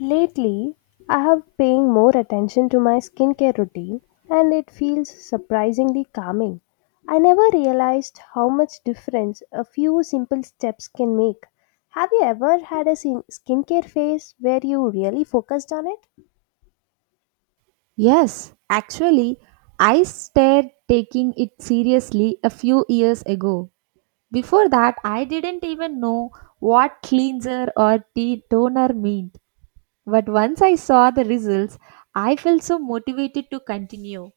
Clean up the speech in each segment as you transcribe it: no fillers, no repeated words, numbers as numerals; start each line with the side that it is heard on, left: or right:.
left: Lately, I have paying more attention to my skincare routine and it feels surprisingly calming. I never realized how much difference a few simple steps can make. Have you ever had a skincare phase where you really focused on it?
right: Yes, actually, I started taking it seriously a few years ago. Before that, I didn't even know what cleanser or tea toner meant. But once I saw the results, I felt so motivated to continue.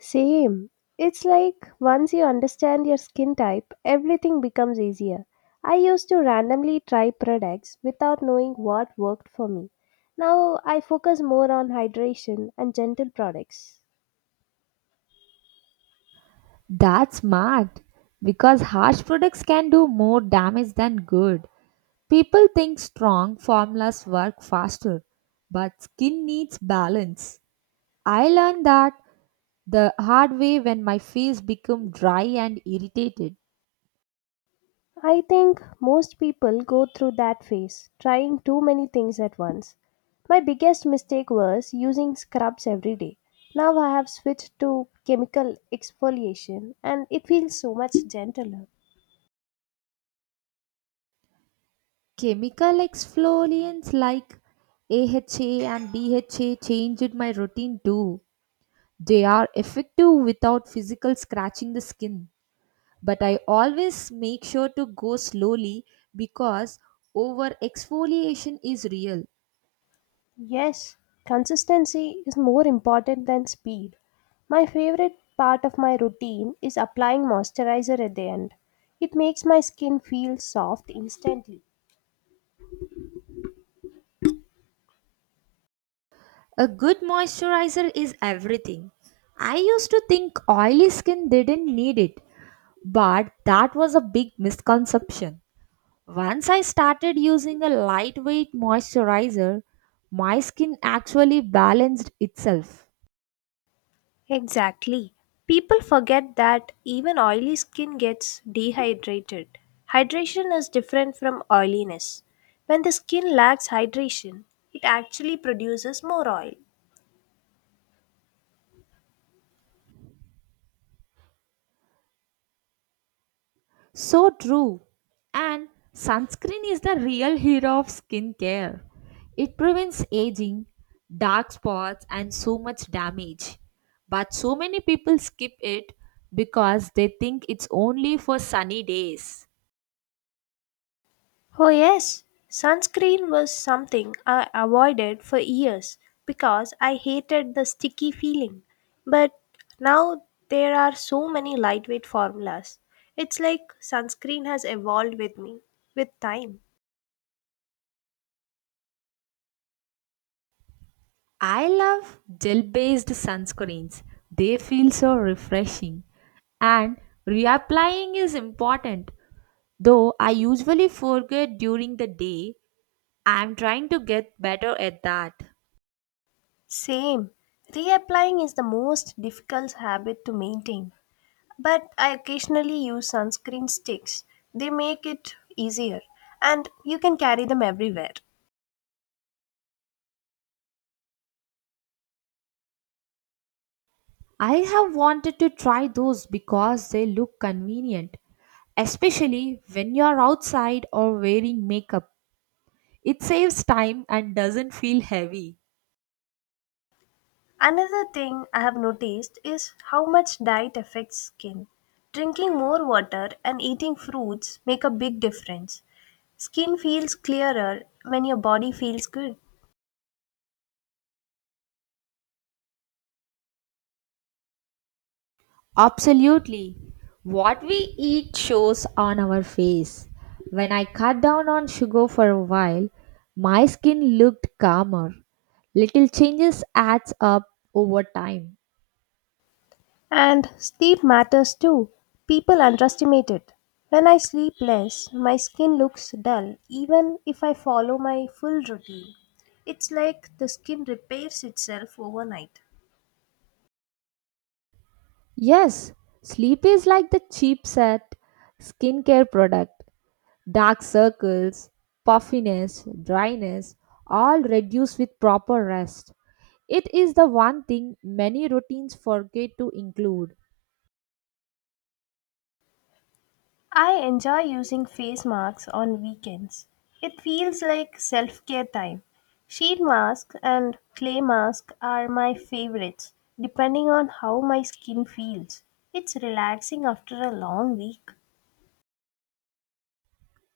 left: Same. It's like once you understand your skin type, everything becomes easier. I used to randomly try products without knowing what worked for me. Now I focus more on hydration and gentle products.
right: That's smart because harsh products can do more damage than good. People think strong formulas work faster, but skin needs balance. I learned that the hard way when my face became dry and irritated.
left: I think most people go through that phase, trying too many things at once. My biggest mistake was using scrubs every day. Now I have switched to chemical exfoliation and it feels so much gentler.
right: Chemical exfoliants like AHA and BHA changed my routine too. They are effective without physical scratching the skin, but I always make sure to go slowly because over exfoliation is real.
left: Yes, consistency is more important than speed. My favorite part of my routine is applying moisturizer at the end. It makes my skin feel soft instantly.
right: A good moisturizer is everything. I used to think oily skin didn't need it, but that was a big misconception. Once I started using a lightweight moisturizer, my skin actually balanced itself.
left: Exactly. People forget that even oily skin gets dehydrated. Hydration is different from oiliness. When the skin lacks hydration, it actually produces more oil.
right: So true. And sunscreen is the real hero of skincare. It prevents aging, dark spots, and so much damage. But so many people skip it because they think it's only for sunny days.
left: Oh, yes, sunscreen was something I avoided for years because I hated the sticky feeling. But now there are so many lightweight formulas. It's like sunscreen has evolved with me, with time.
right: I love gel based sunscreens. They feel so refreshing. And reapplying is important, though I usually forget during the day. I'm trying to get better at that.
left: Same. Reapplying is the most difficult habit to maintain, but I occasionally use sunscreen sticks. They make it easier, and you can carry them everywhere.
right: I have wanted to try those because they look convenient, especially when you're outside or wearing makeup. It saves time and doesn't feel heavy.
left: Another thing I have noticed is how much diet affects skin. Drinking more water and eating fruits make a big difference. Skin feels clearer when your body feels good.
right: Absolutely. What we eat shows on our face. When I cut down on sugar for a while, my skin looked calmer. Little changes adds up over time.
left: And sleep matters too. People underestimate it. When I sleep less, my skin looks dull even if I follow my full routine. It's like the skin repairs itself overnight.
right: Yes, sleep is like the cheap set skincare product. Dark circles, puffiness, dryness all reduce with proper rest. It is the one thing many routines forget to include.
left: I enjoy using face masks on weekends. It feels like self care time. Sheet masks and clay masks are my favorites, depending on how my skin feels. It's relaxing after a long week.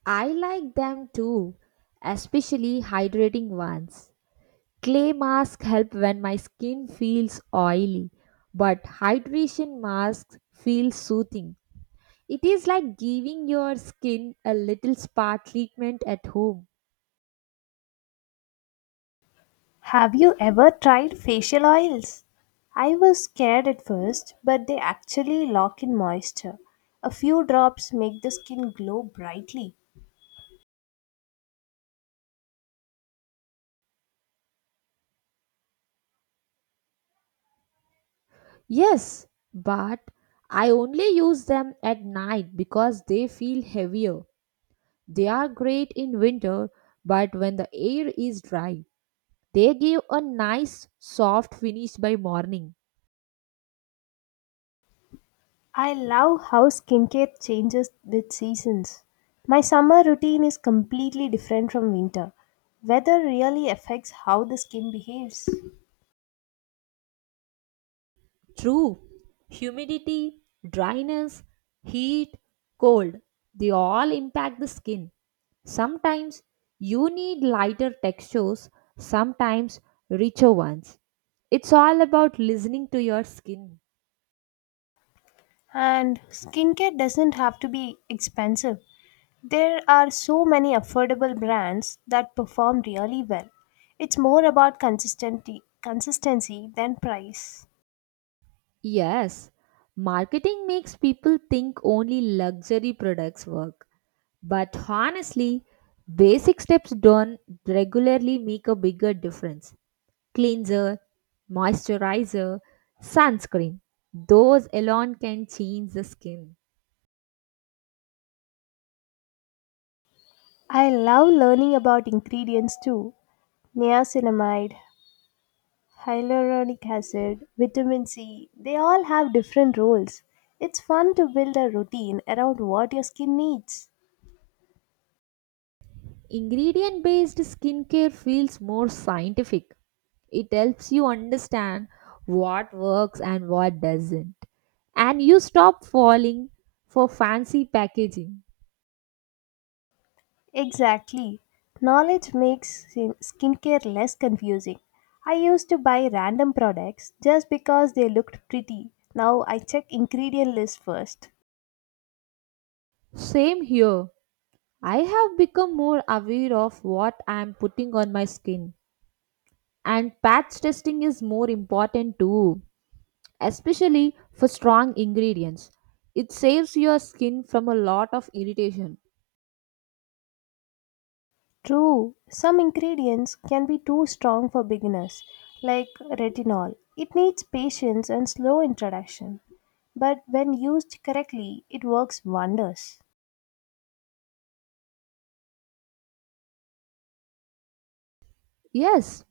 right: I like them too, especially hydrating ones. Clay masks help when my skin feels oily, but hydration masks feel soothing. It is like giving your skin a little spa treatment at home.
left: Have you ever tried facial oils? I was scared at first, but they actually lock in moisture. A few drops make the skin glow brightly.
right: Yes, but I only use them at night because they feel heavier. They are great in winter, but when the air is dry, they give a nice soft finish by morning.
left: I love how skincare changes with seasons. My summer routine is completely different from winter. Weather really affects how the skin behaves.
right: True. Humidity, dryness, heat, cold, they all impact the skin. Sometimes you need lighter textures, sometimes richer ones. It's all about listening to your skin.
left: And skincare doesn't have to be expensive. There are so many affordable brands that perform really well. It's more about consistency than price.
right: Yes, marketing makes people think only luxury products work. But honestly, basic steps done regularly make a bigger difference. Cleanser, moisturizer, sunscreen. Those alone can change the skin.
left: I love learning about ingredients too. Niacinamide, hyaluronic acid, vitamin C, they all have different roles. It's fun to build a routine around what your skin needs.
right: Ingredient based skincare feels more scientific. It helps you understand what works and what doesn't. And you stop falling for fancy packaging.
left: Exactly. Knowledge makes skincare less confusing. I used to buy random products just because they looked pretty. Now I check ingredient list first.
right: Same here. I have become more aware of what I am putting on my skin. And patch testing is more important too, especially for strong ingredients. It saves your skin from a lot of irritation.
left: True, some ingredients can be too strong for beginners, like retinol. It needs patience and slow introduction. But when used correctly, it works wonders.
right: Yes,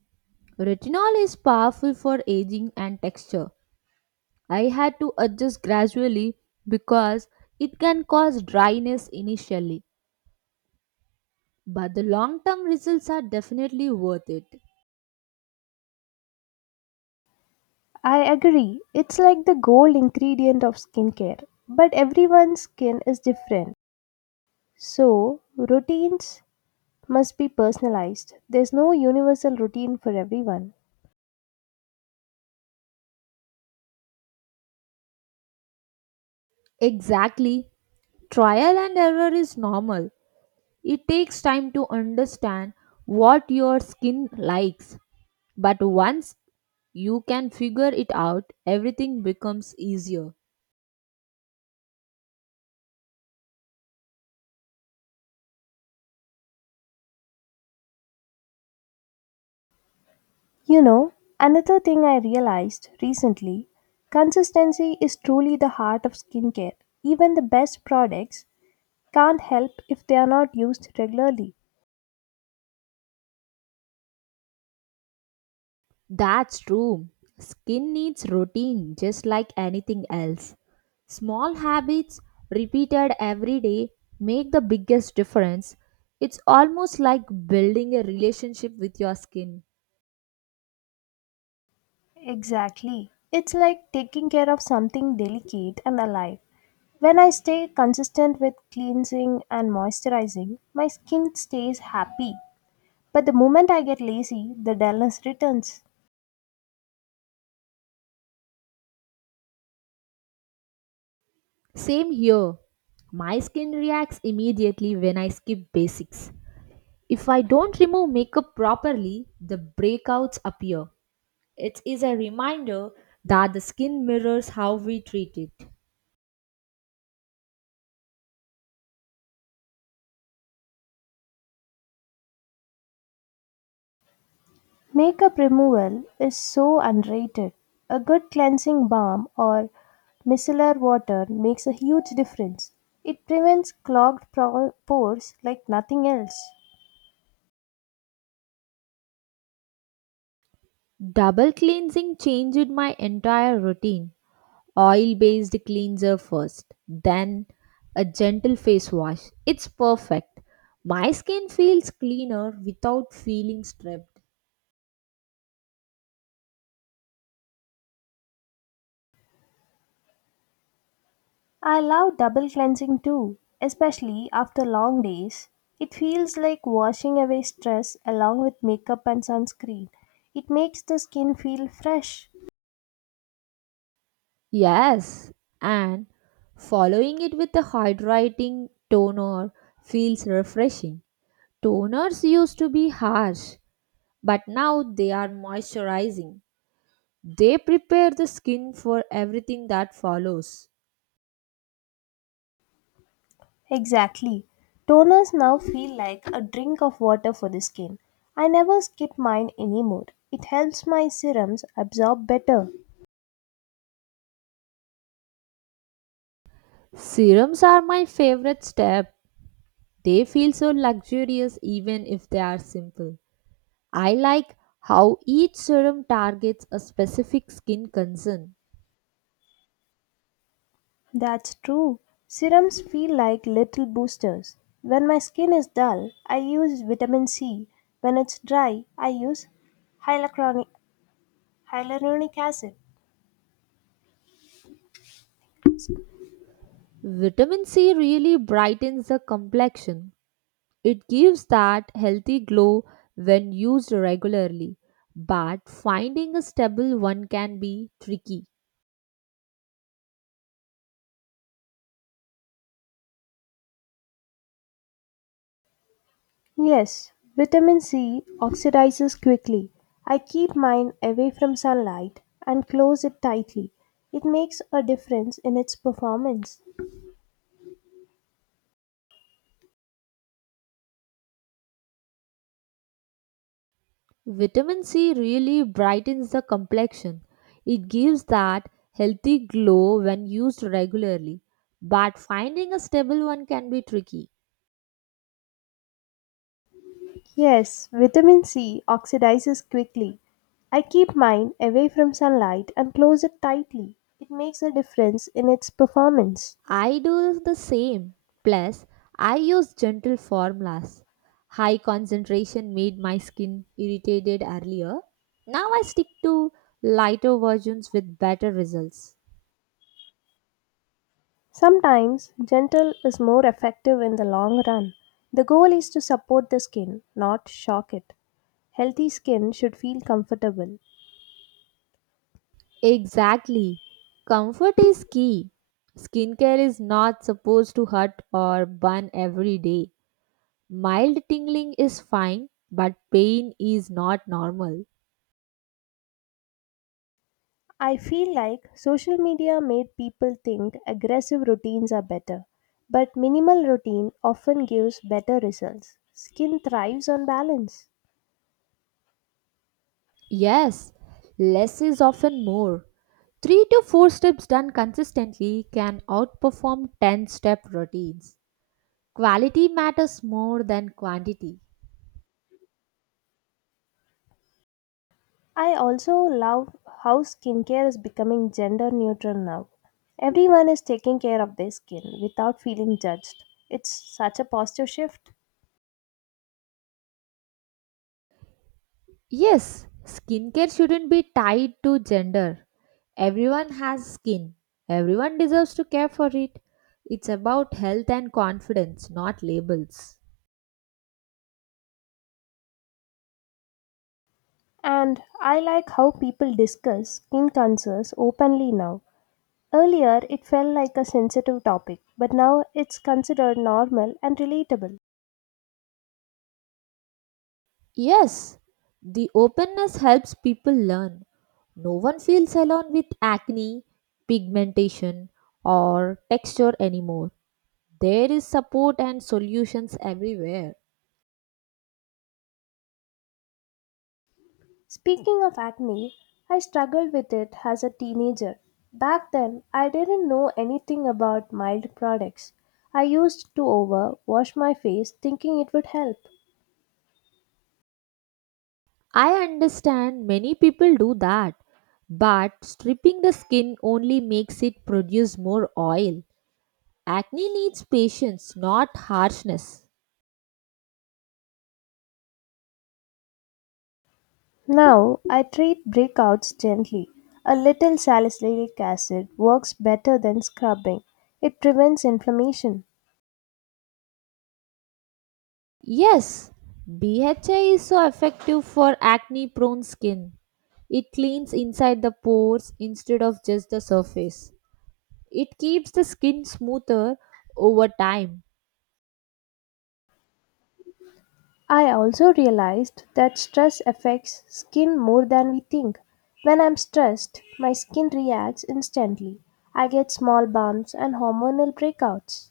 right: retinol is powerful for aging and texture. I had to adjust gradually because it can cause dryness initially, but the long term results are definitely worth it.
left: I agree, it's like the gold ingredient of skincare, but everyone's skin is different. So, routines must be personalized. There's no universal routine for everyone.
right: Exactly, trial and error is normal. It takes time to understand what your skin likes, but once you can figure it out, everything becomes easier.
left: You know, another thing I realized recently consistency is truly the heart of skincare. Even the best products can't help if they are not used regularly.
right: That's true. Skin needs routine just like anything else. Small habits repeated every day make the biggest difference. It's almost like building a relationship with your skin.
left: Exactly. It's like taking care of something delicate and alive. When I stay consistent with cleansing and moisturizing, my skin stays happy. But the moment I get lazy, the dullness returns.
right: Same here. My skin reacts immediately when I skip basics. If I don't remove makeup properly, the breakouts appear. It is a reminder that the skin mirrors how we treat it.
left: Makeup removal is so underrated. A good cleansing balm or micellar water makes a huge difference. It prevents clogged pores like nothing else.
right: Double cleansing changed my entire routine. Oil based cleanser first, then a gentle face wash. It's perfect. My skin feels cleaner without feeling stripped.
left: I love double cleansing too, especially after long days. It feels like washing away stress along with makeup and sunscreen. It makes the skin feel fresh.
right: Yes, and following it with a hydrating toner feels refreshing. Toners used to be harsh, but now they are moisturizing. They prepare the skin for everything that follows.
left: Exactly. Toners now feel like a drink of water for the skin. I never skip mine anymore. It helps my serums absorb better.
right: Serums are my favorite step. They feel so luxurious even if they are simple. I like how each serum targets a specific skin concern.
left: That's true. Serums feel like little boosters. When my skin is dull, I use vitamin C. When it's dry, I use hyaluronic, hyaluronic acid.
right: Vitamin C really brightens the complexion. It gives that healthy glow when used regularly, but finding a stable one can be tricky.
left: Yes, vitamin C oxidizes quickly. I keep mine away from sunlight and close it tightly. It makes a difference in its performance.
right: Vitamin C really brightens the complexion. It gives that healthy glow when used regularly, but finding a stable one can be tricky.
left: Yes, vitamin C oxidizes quickly. I keep mine away from sunlight and close it tightly. It makes a difference in its performance.
right: I do the same. Plus, I use gentle formulas. High concentration made my skin irritated earlier. Now I stick to lighter versions with better results.
left: Sometimes, gentle is more effective in the long run. The goal is to support the skin, not shock it. Healthy skin should feel comfortable.
right: Exactly. Comfort is key. Skincare is not supposed to hurt or burn every day. Mild tingling is fine, but pain is not normal.
left: I feel like social media made people think aggressive routines are better, but minimal routine often gives better results. Skin thrives on balance.
right: Yes, less is often more. 3 to 4 steps done consistently can outperform 10 step routines. Quality matters more than quantity.
left: I also love how skincare is becoming gender neutral now. Everyone is taking care of their skin without feeling judged. It's such a positive shift.
right: Yes, skincare shouldn't be tied to gender. Everyone has skin. Everyone deserves to care for it. It's about health and confidence, not labels.
left: And I like how people discuss skin concerns openly now. Earlier, it felt like a sensitive topic, but now it's considered normal and relatable.
right: Yes, the openness helps people learn. No one feels alone with acne, pigmentation, or texture anymore. There is support and solutions everywhere.
left: Speaking of acne, I struggled with it as a teenager. Back then, I didn't know anything about mild products. I used to overwash my face thinking it would help.
right: I understand many people do that, but stripping the skin only makes it produce more oil. Acne needs patience, not harshness.
left: Now, I treat breakouts gently. A little salicylic acid works better than scrubbing. It prevents inflammation.
right: Yes, BHA is so effective for acne prone skin. It cleans inside the pores instead of just the surface. It keeps the skin smoother over time.
left: I also realized that stress affects skin more than we think. When I'm stressed, my skin reacts instantly. I get small bumps and hormonal breakouts.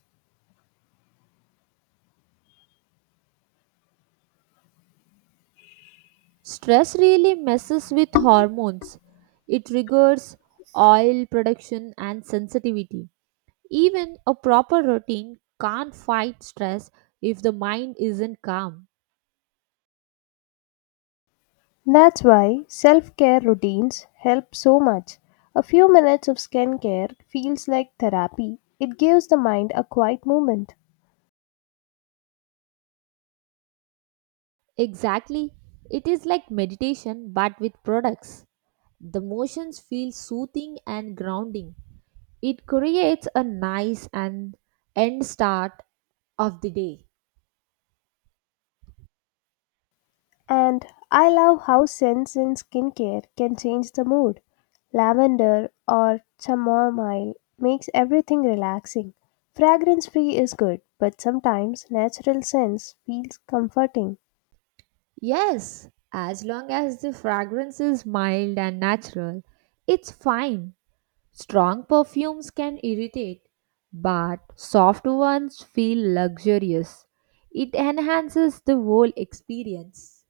right: Stress really messes with hormones. It triggers oil production and sensitivity. Even a proper routine can't fight stress if the mind isn't calm.
left: That's why self care routines help so much. A few minutes of skincare feels like therapy. It gives the mind a quiet moment.
right: Exactly. It is like meditation but with products. The motions feel soothing and grounding. It creates a nice and end start of the day.
left: And I love how scents in skincare can change the mood. Lavender or chamomile makes everything relaxing. Fragrance free is good, but sometimes natural scents feels comforting.
right: Yes, as long as the fragrance is mild and natural, it's fine. Strong perfumes can irritate, but soft ones feel luxurious. It enhances the whole experience.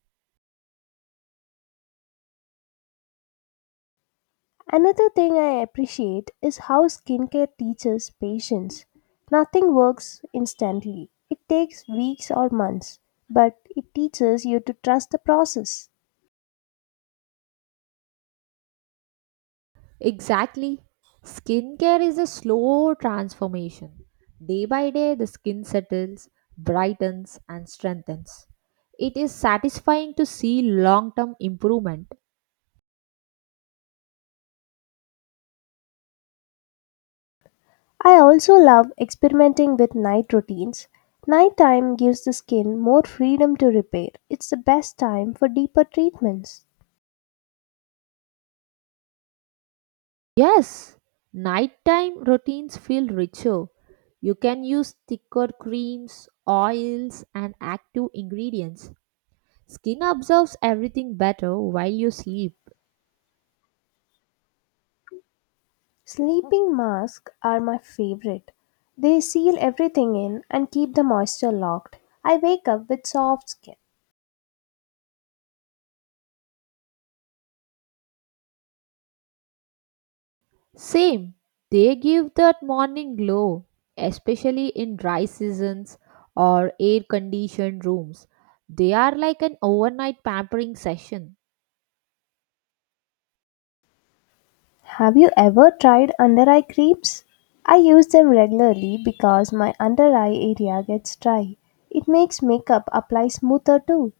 left: Another thing I appreciate is how skincare teaches patience. Nothing works instantly. It takes weeks or months, but it teaches you to trust the process.
right: Exactly. Skincare is a slow transformation. Day by day, the skin settles, brightens, and strengthens. It is satisfying to see long term improvement.
left: I also love experimenting with night routines. Nighttime gives the skin more freedom to repair. It's the best time for deeper treatments.
right: Yes, nighttime routines feel richer. You can use thicker creams, oils, and active ingredients. Skin absorbs everything better while you sleep.
left: Sleeping masks are my favorite. They seal everything in and keep the moisture locked. I wake up with soft skin.
right: Same, they give that morning glow, especially in dry seasons or air conditioned rooms. They are like an overnight pampering session.
left: Have you ever tried under eye creams? I use them regularly because my under eye area gets dry. It makes makeup apply smoother too.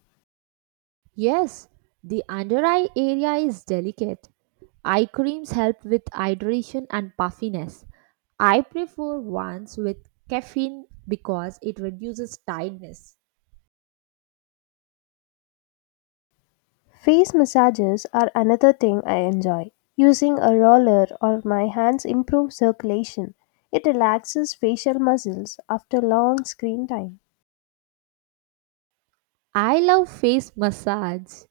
right: Yes, the under eye area is delicate. Eye creams help with hydration and puffiness. I prefer ones with caffeine because it reduces tiredness.
left: Face massages are another thing I enjoy. Using a roller or my hands improves circulation. It relaxes facial muscles after long screen time.
right: I love face massage.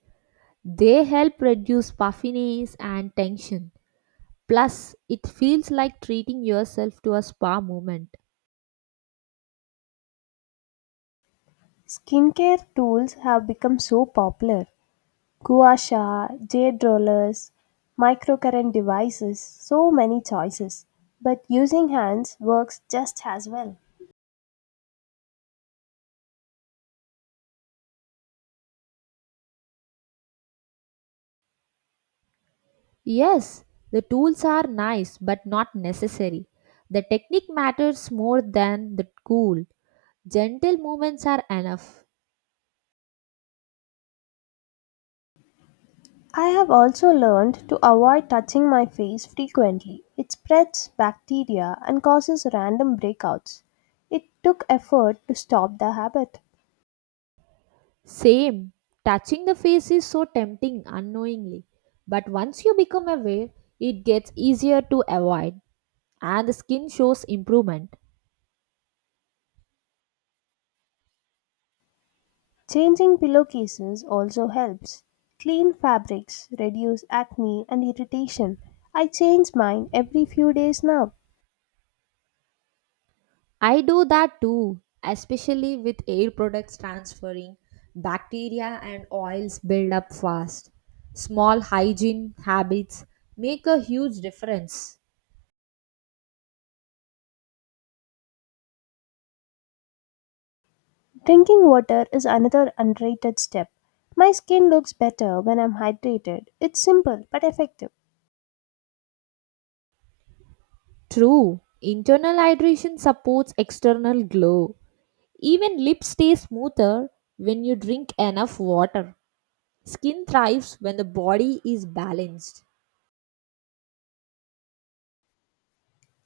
right: They help reduce puffiness and tension. Plus, it feels like treating yourself to a spa moment.
left: Skincare tools have become so popular. Gua Sha, jade rollers, microcurrent devices, so many choices. But using hands works just as well.
right: Yes, the tools are nice but not necessary. The technique matters more than the tool. Gentle movements are enough.
left: I have also learned to avoid touching my face frequently. It spreads bacteria and causes random breakouts. It took effort to stop the habit.
right: Same. Touching the face is so tempting unknowingly. But once you become aware, it gets easier to avoid and the skin shows improvement.
left: Changing pillowcases also helps. Clean fabrics reduce acne and irritation. I change mine every few days now.
right: I do that too, especially with air products transferring. Bacteria and oils build up fast. Small hygiene habits make a huge difference.
left: Drinking water is another underrated step. My skin looks better when I'm hydrated. It's simple but effective.
right: True, internal hydration supports external glow. Even lips stay smoother when you drink enough water. Skin thrives when the body is balanced.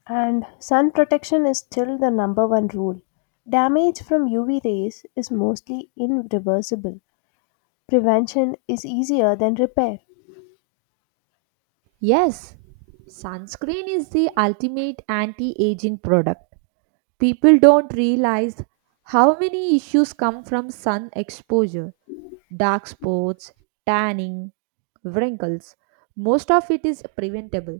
left: And sun protection is still the number one rule. Damage from UV rays is mostly irreversible. Prevention is easier than repair.
right: Yes, sunscreen is the ultimate anti aging product. People don't realize how many issues come from sun exposure, dark spots, tanning, wrinkles. Most of it is preventable.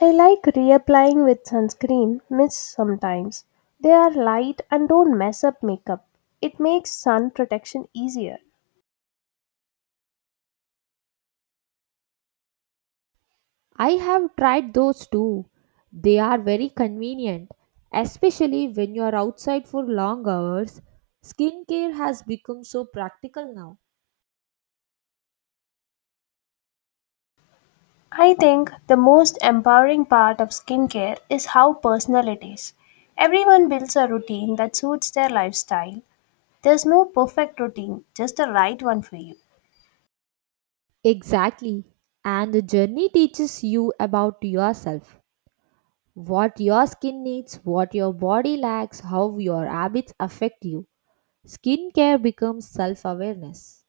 left: I like reapplying with sunscreen mists sometimes. They are light and don't mess up makeup. It makes sun protection easier.
right: I have tried those too. They are very convenient, especially when you are outside for long hours. Skincare has become so practical now.
left: I think the most empowering part of skincare is how personal it is. Everyone builds a routine that suits their lifestyle. There's no perfect routine, just the right one for you.
right: Exactly. And the journey teaches you about yourself. What your skin needs, what your body lacks, how your habits affect you. Skincare becomes self awareness.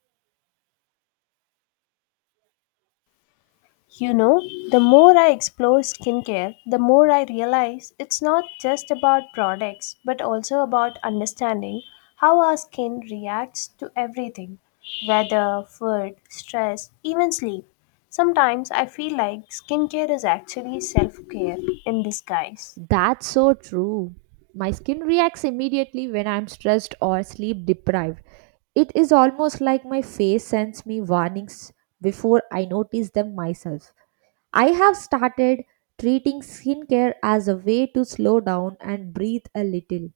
left: You know, the more I explore skincare, the more I realize it's not just about products but also about understanding how our skin reacts to everything weather, food, stress, even sleep. Sometimes I feel like skincare is actually self care in disguise.
right: That's so true. My skin reacts immediately when I'm stressed or sleep deprived. It is almost like my face sends me warnings before I notice them myself. I have started treating skincare as a way to slow down and breathe a little.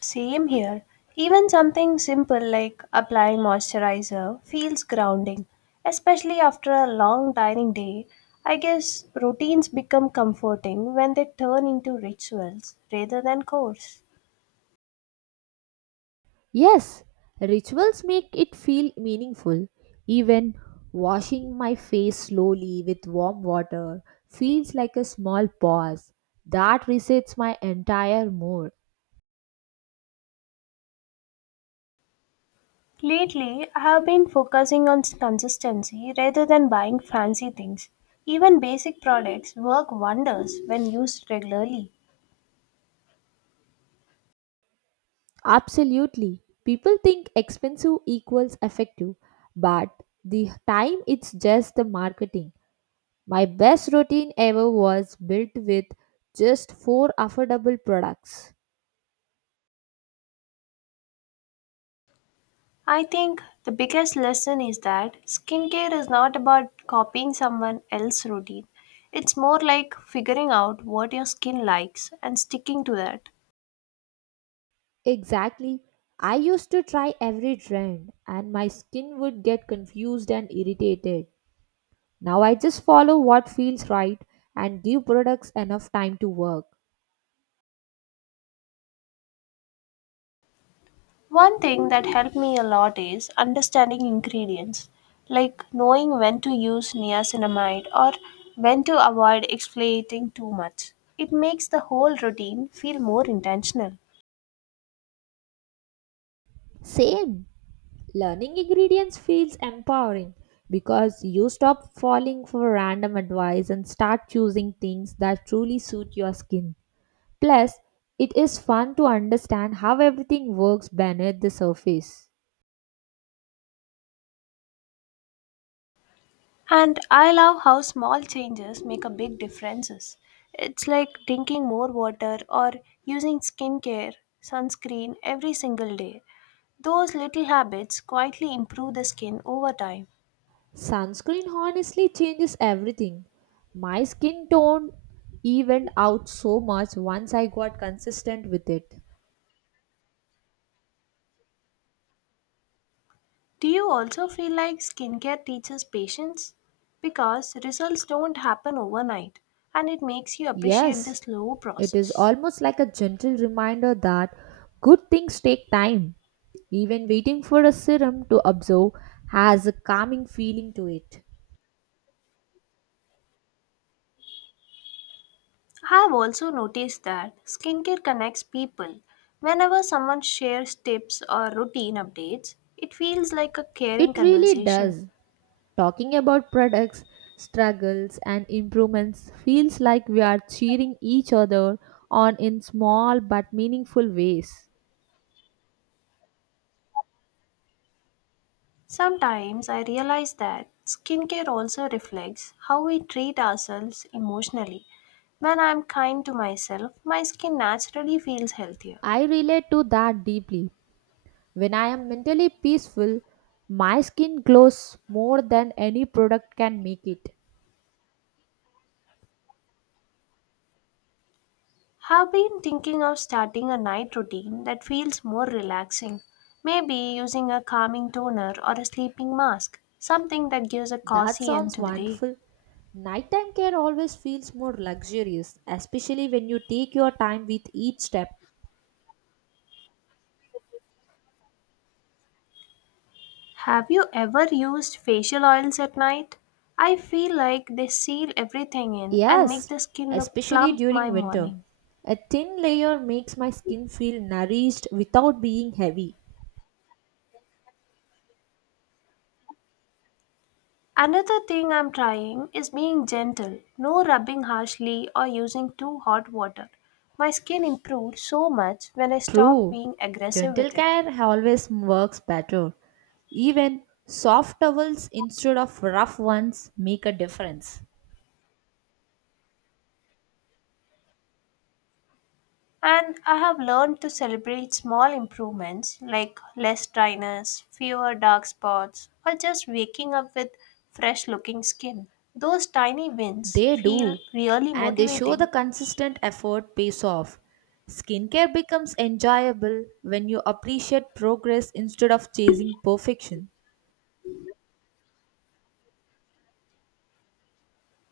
left: Same here. Even something simple like applying moisturizer feels grounding, especially after a long tiring day. I guess routines become comforting when they turn into rituals rather than chores.
right: Yes, rituals make it feel meaningful. Even washing my face slowly with warm water feels like a small pause that resets my entire mood.
left: Lately, I have been focusing on consistency rather than buying fancy things. Even basic products work wonders when used regularly.
right: Absolutely. People think expensive equals effective, but the time it's just the marketing. My best routine ever was built with just four affordable products.
left: I think the biggest lesson is that skincare is not about copying someone else's routine. It's more like figuring out what your skin likes and sticking to that.
right: Exactly. I used to try every trend and my skin would get confused and irritated. Now I just follow what feels right and give products enough time to work.
left: One thing that helped me a lot is understanding ingredients, like knowing when to use niacinamide or when to avoid exfoliating too much. It makes the whole routine feel more intentional.
right: Same. Learning ingredients feels empowering because you stop falling for random advice and start choosing things that truly suit your skin. Plus, it is fun to understand how everything works beneath the surface.
left: And I love how small changes make a big differences. It's like drinking more water or using skincare, sunscreen every single day. Those little habits quietly improve the skin over time.
right: Sunscreen honestly changes everything. My skin tone evened out so much once I got consistent with it.
left: Do you also feel like skincare teaches patience? Because results don't happen overnight and it makes you appreciate the
right: Yes,
left: slow
right: it is
left: process.
right: almost like a gentle reminder that good things take time. Even waiting for a serum to absorb has a calming feeling to it.
left: I've also noticed that skincare connects people. Whenever someone shares tips or routine updates, it feels like a caring
right: It really
left: conversation.
right: does. Talking about products, struggles, and improvements feels like we are cheering each other on in small but meaningful ways.
left: Sometimes I realize that skincare also reflects how we treat ourselves emotionally. When I'm kind to myself, my skin naturally feels healthier.
right: I relate to that deeply. When I am mentally peaceful, my skin glows more than any product can make it.
left: Have been thinking of starting a night routine that feels more relaxing. Maybe using a calming toner or a sleeping mask, something that gives a
right: That
left: cozy end
right: sounds
left: to the day.
right: wonderful. Nighttime care always feels more luxurious, especially when you take your time with each step.
left: Have you ever used facial oils at night? I feel like they seal everything in and make
right: Yes,
left: the skin look
right: especially
left: plump
right: during
left: my
right: winter.
left: morning.
right: A thin layer makes my skin feel nourished without being heavy.
left: Another thing I'm trying is being gentle, no rubbing harshly or using too hot water. My skin improved so much when I stopped
right: True.
left: being aggressive
right: Gentle
left: with it.
right: care always works better. Even soft towels instead of rough ones make a difference.
left: And I have learned to celebrate small improvements like less dryness, fewer dark spots, or just waking up with fresh looking skin. Those tiny wins
right: They
left: feel
right: do,
left: really
right: and they show the
left: motivating.
right: consistent effort pays off. Skincare becomes enjoyable when you appreciate progress instead of chasing perfection.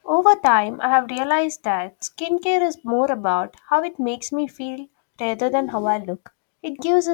left: Over time, I have realized that skincare is more about how it makes me feel rather than how I look. It gives a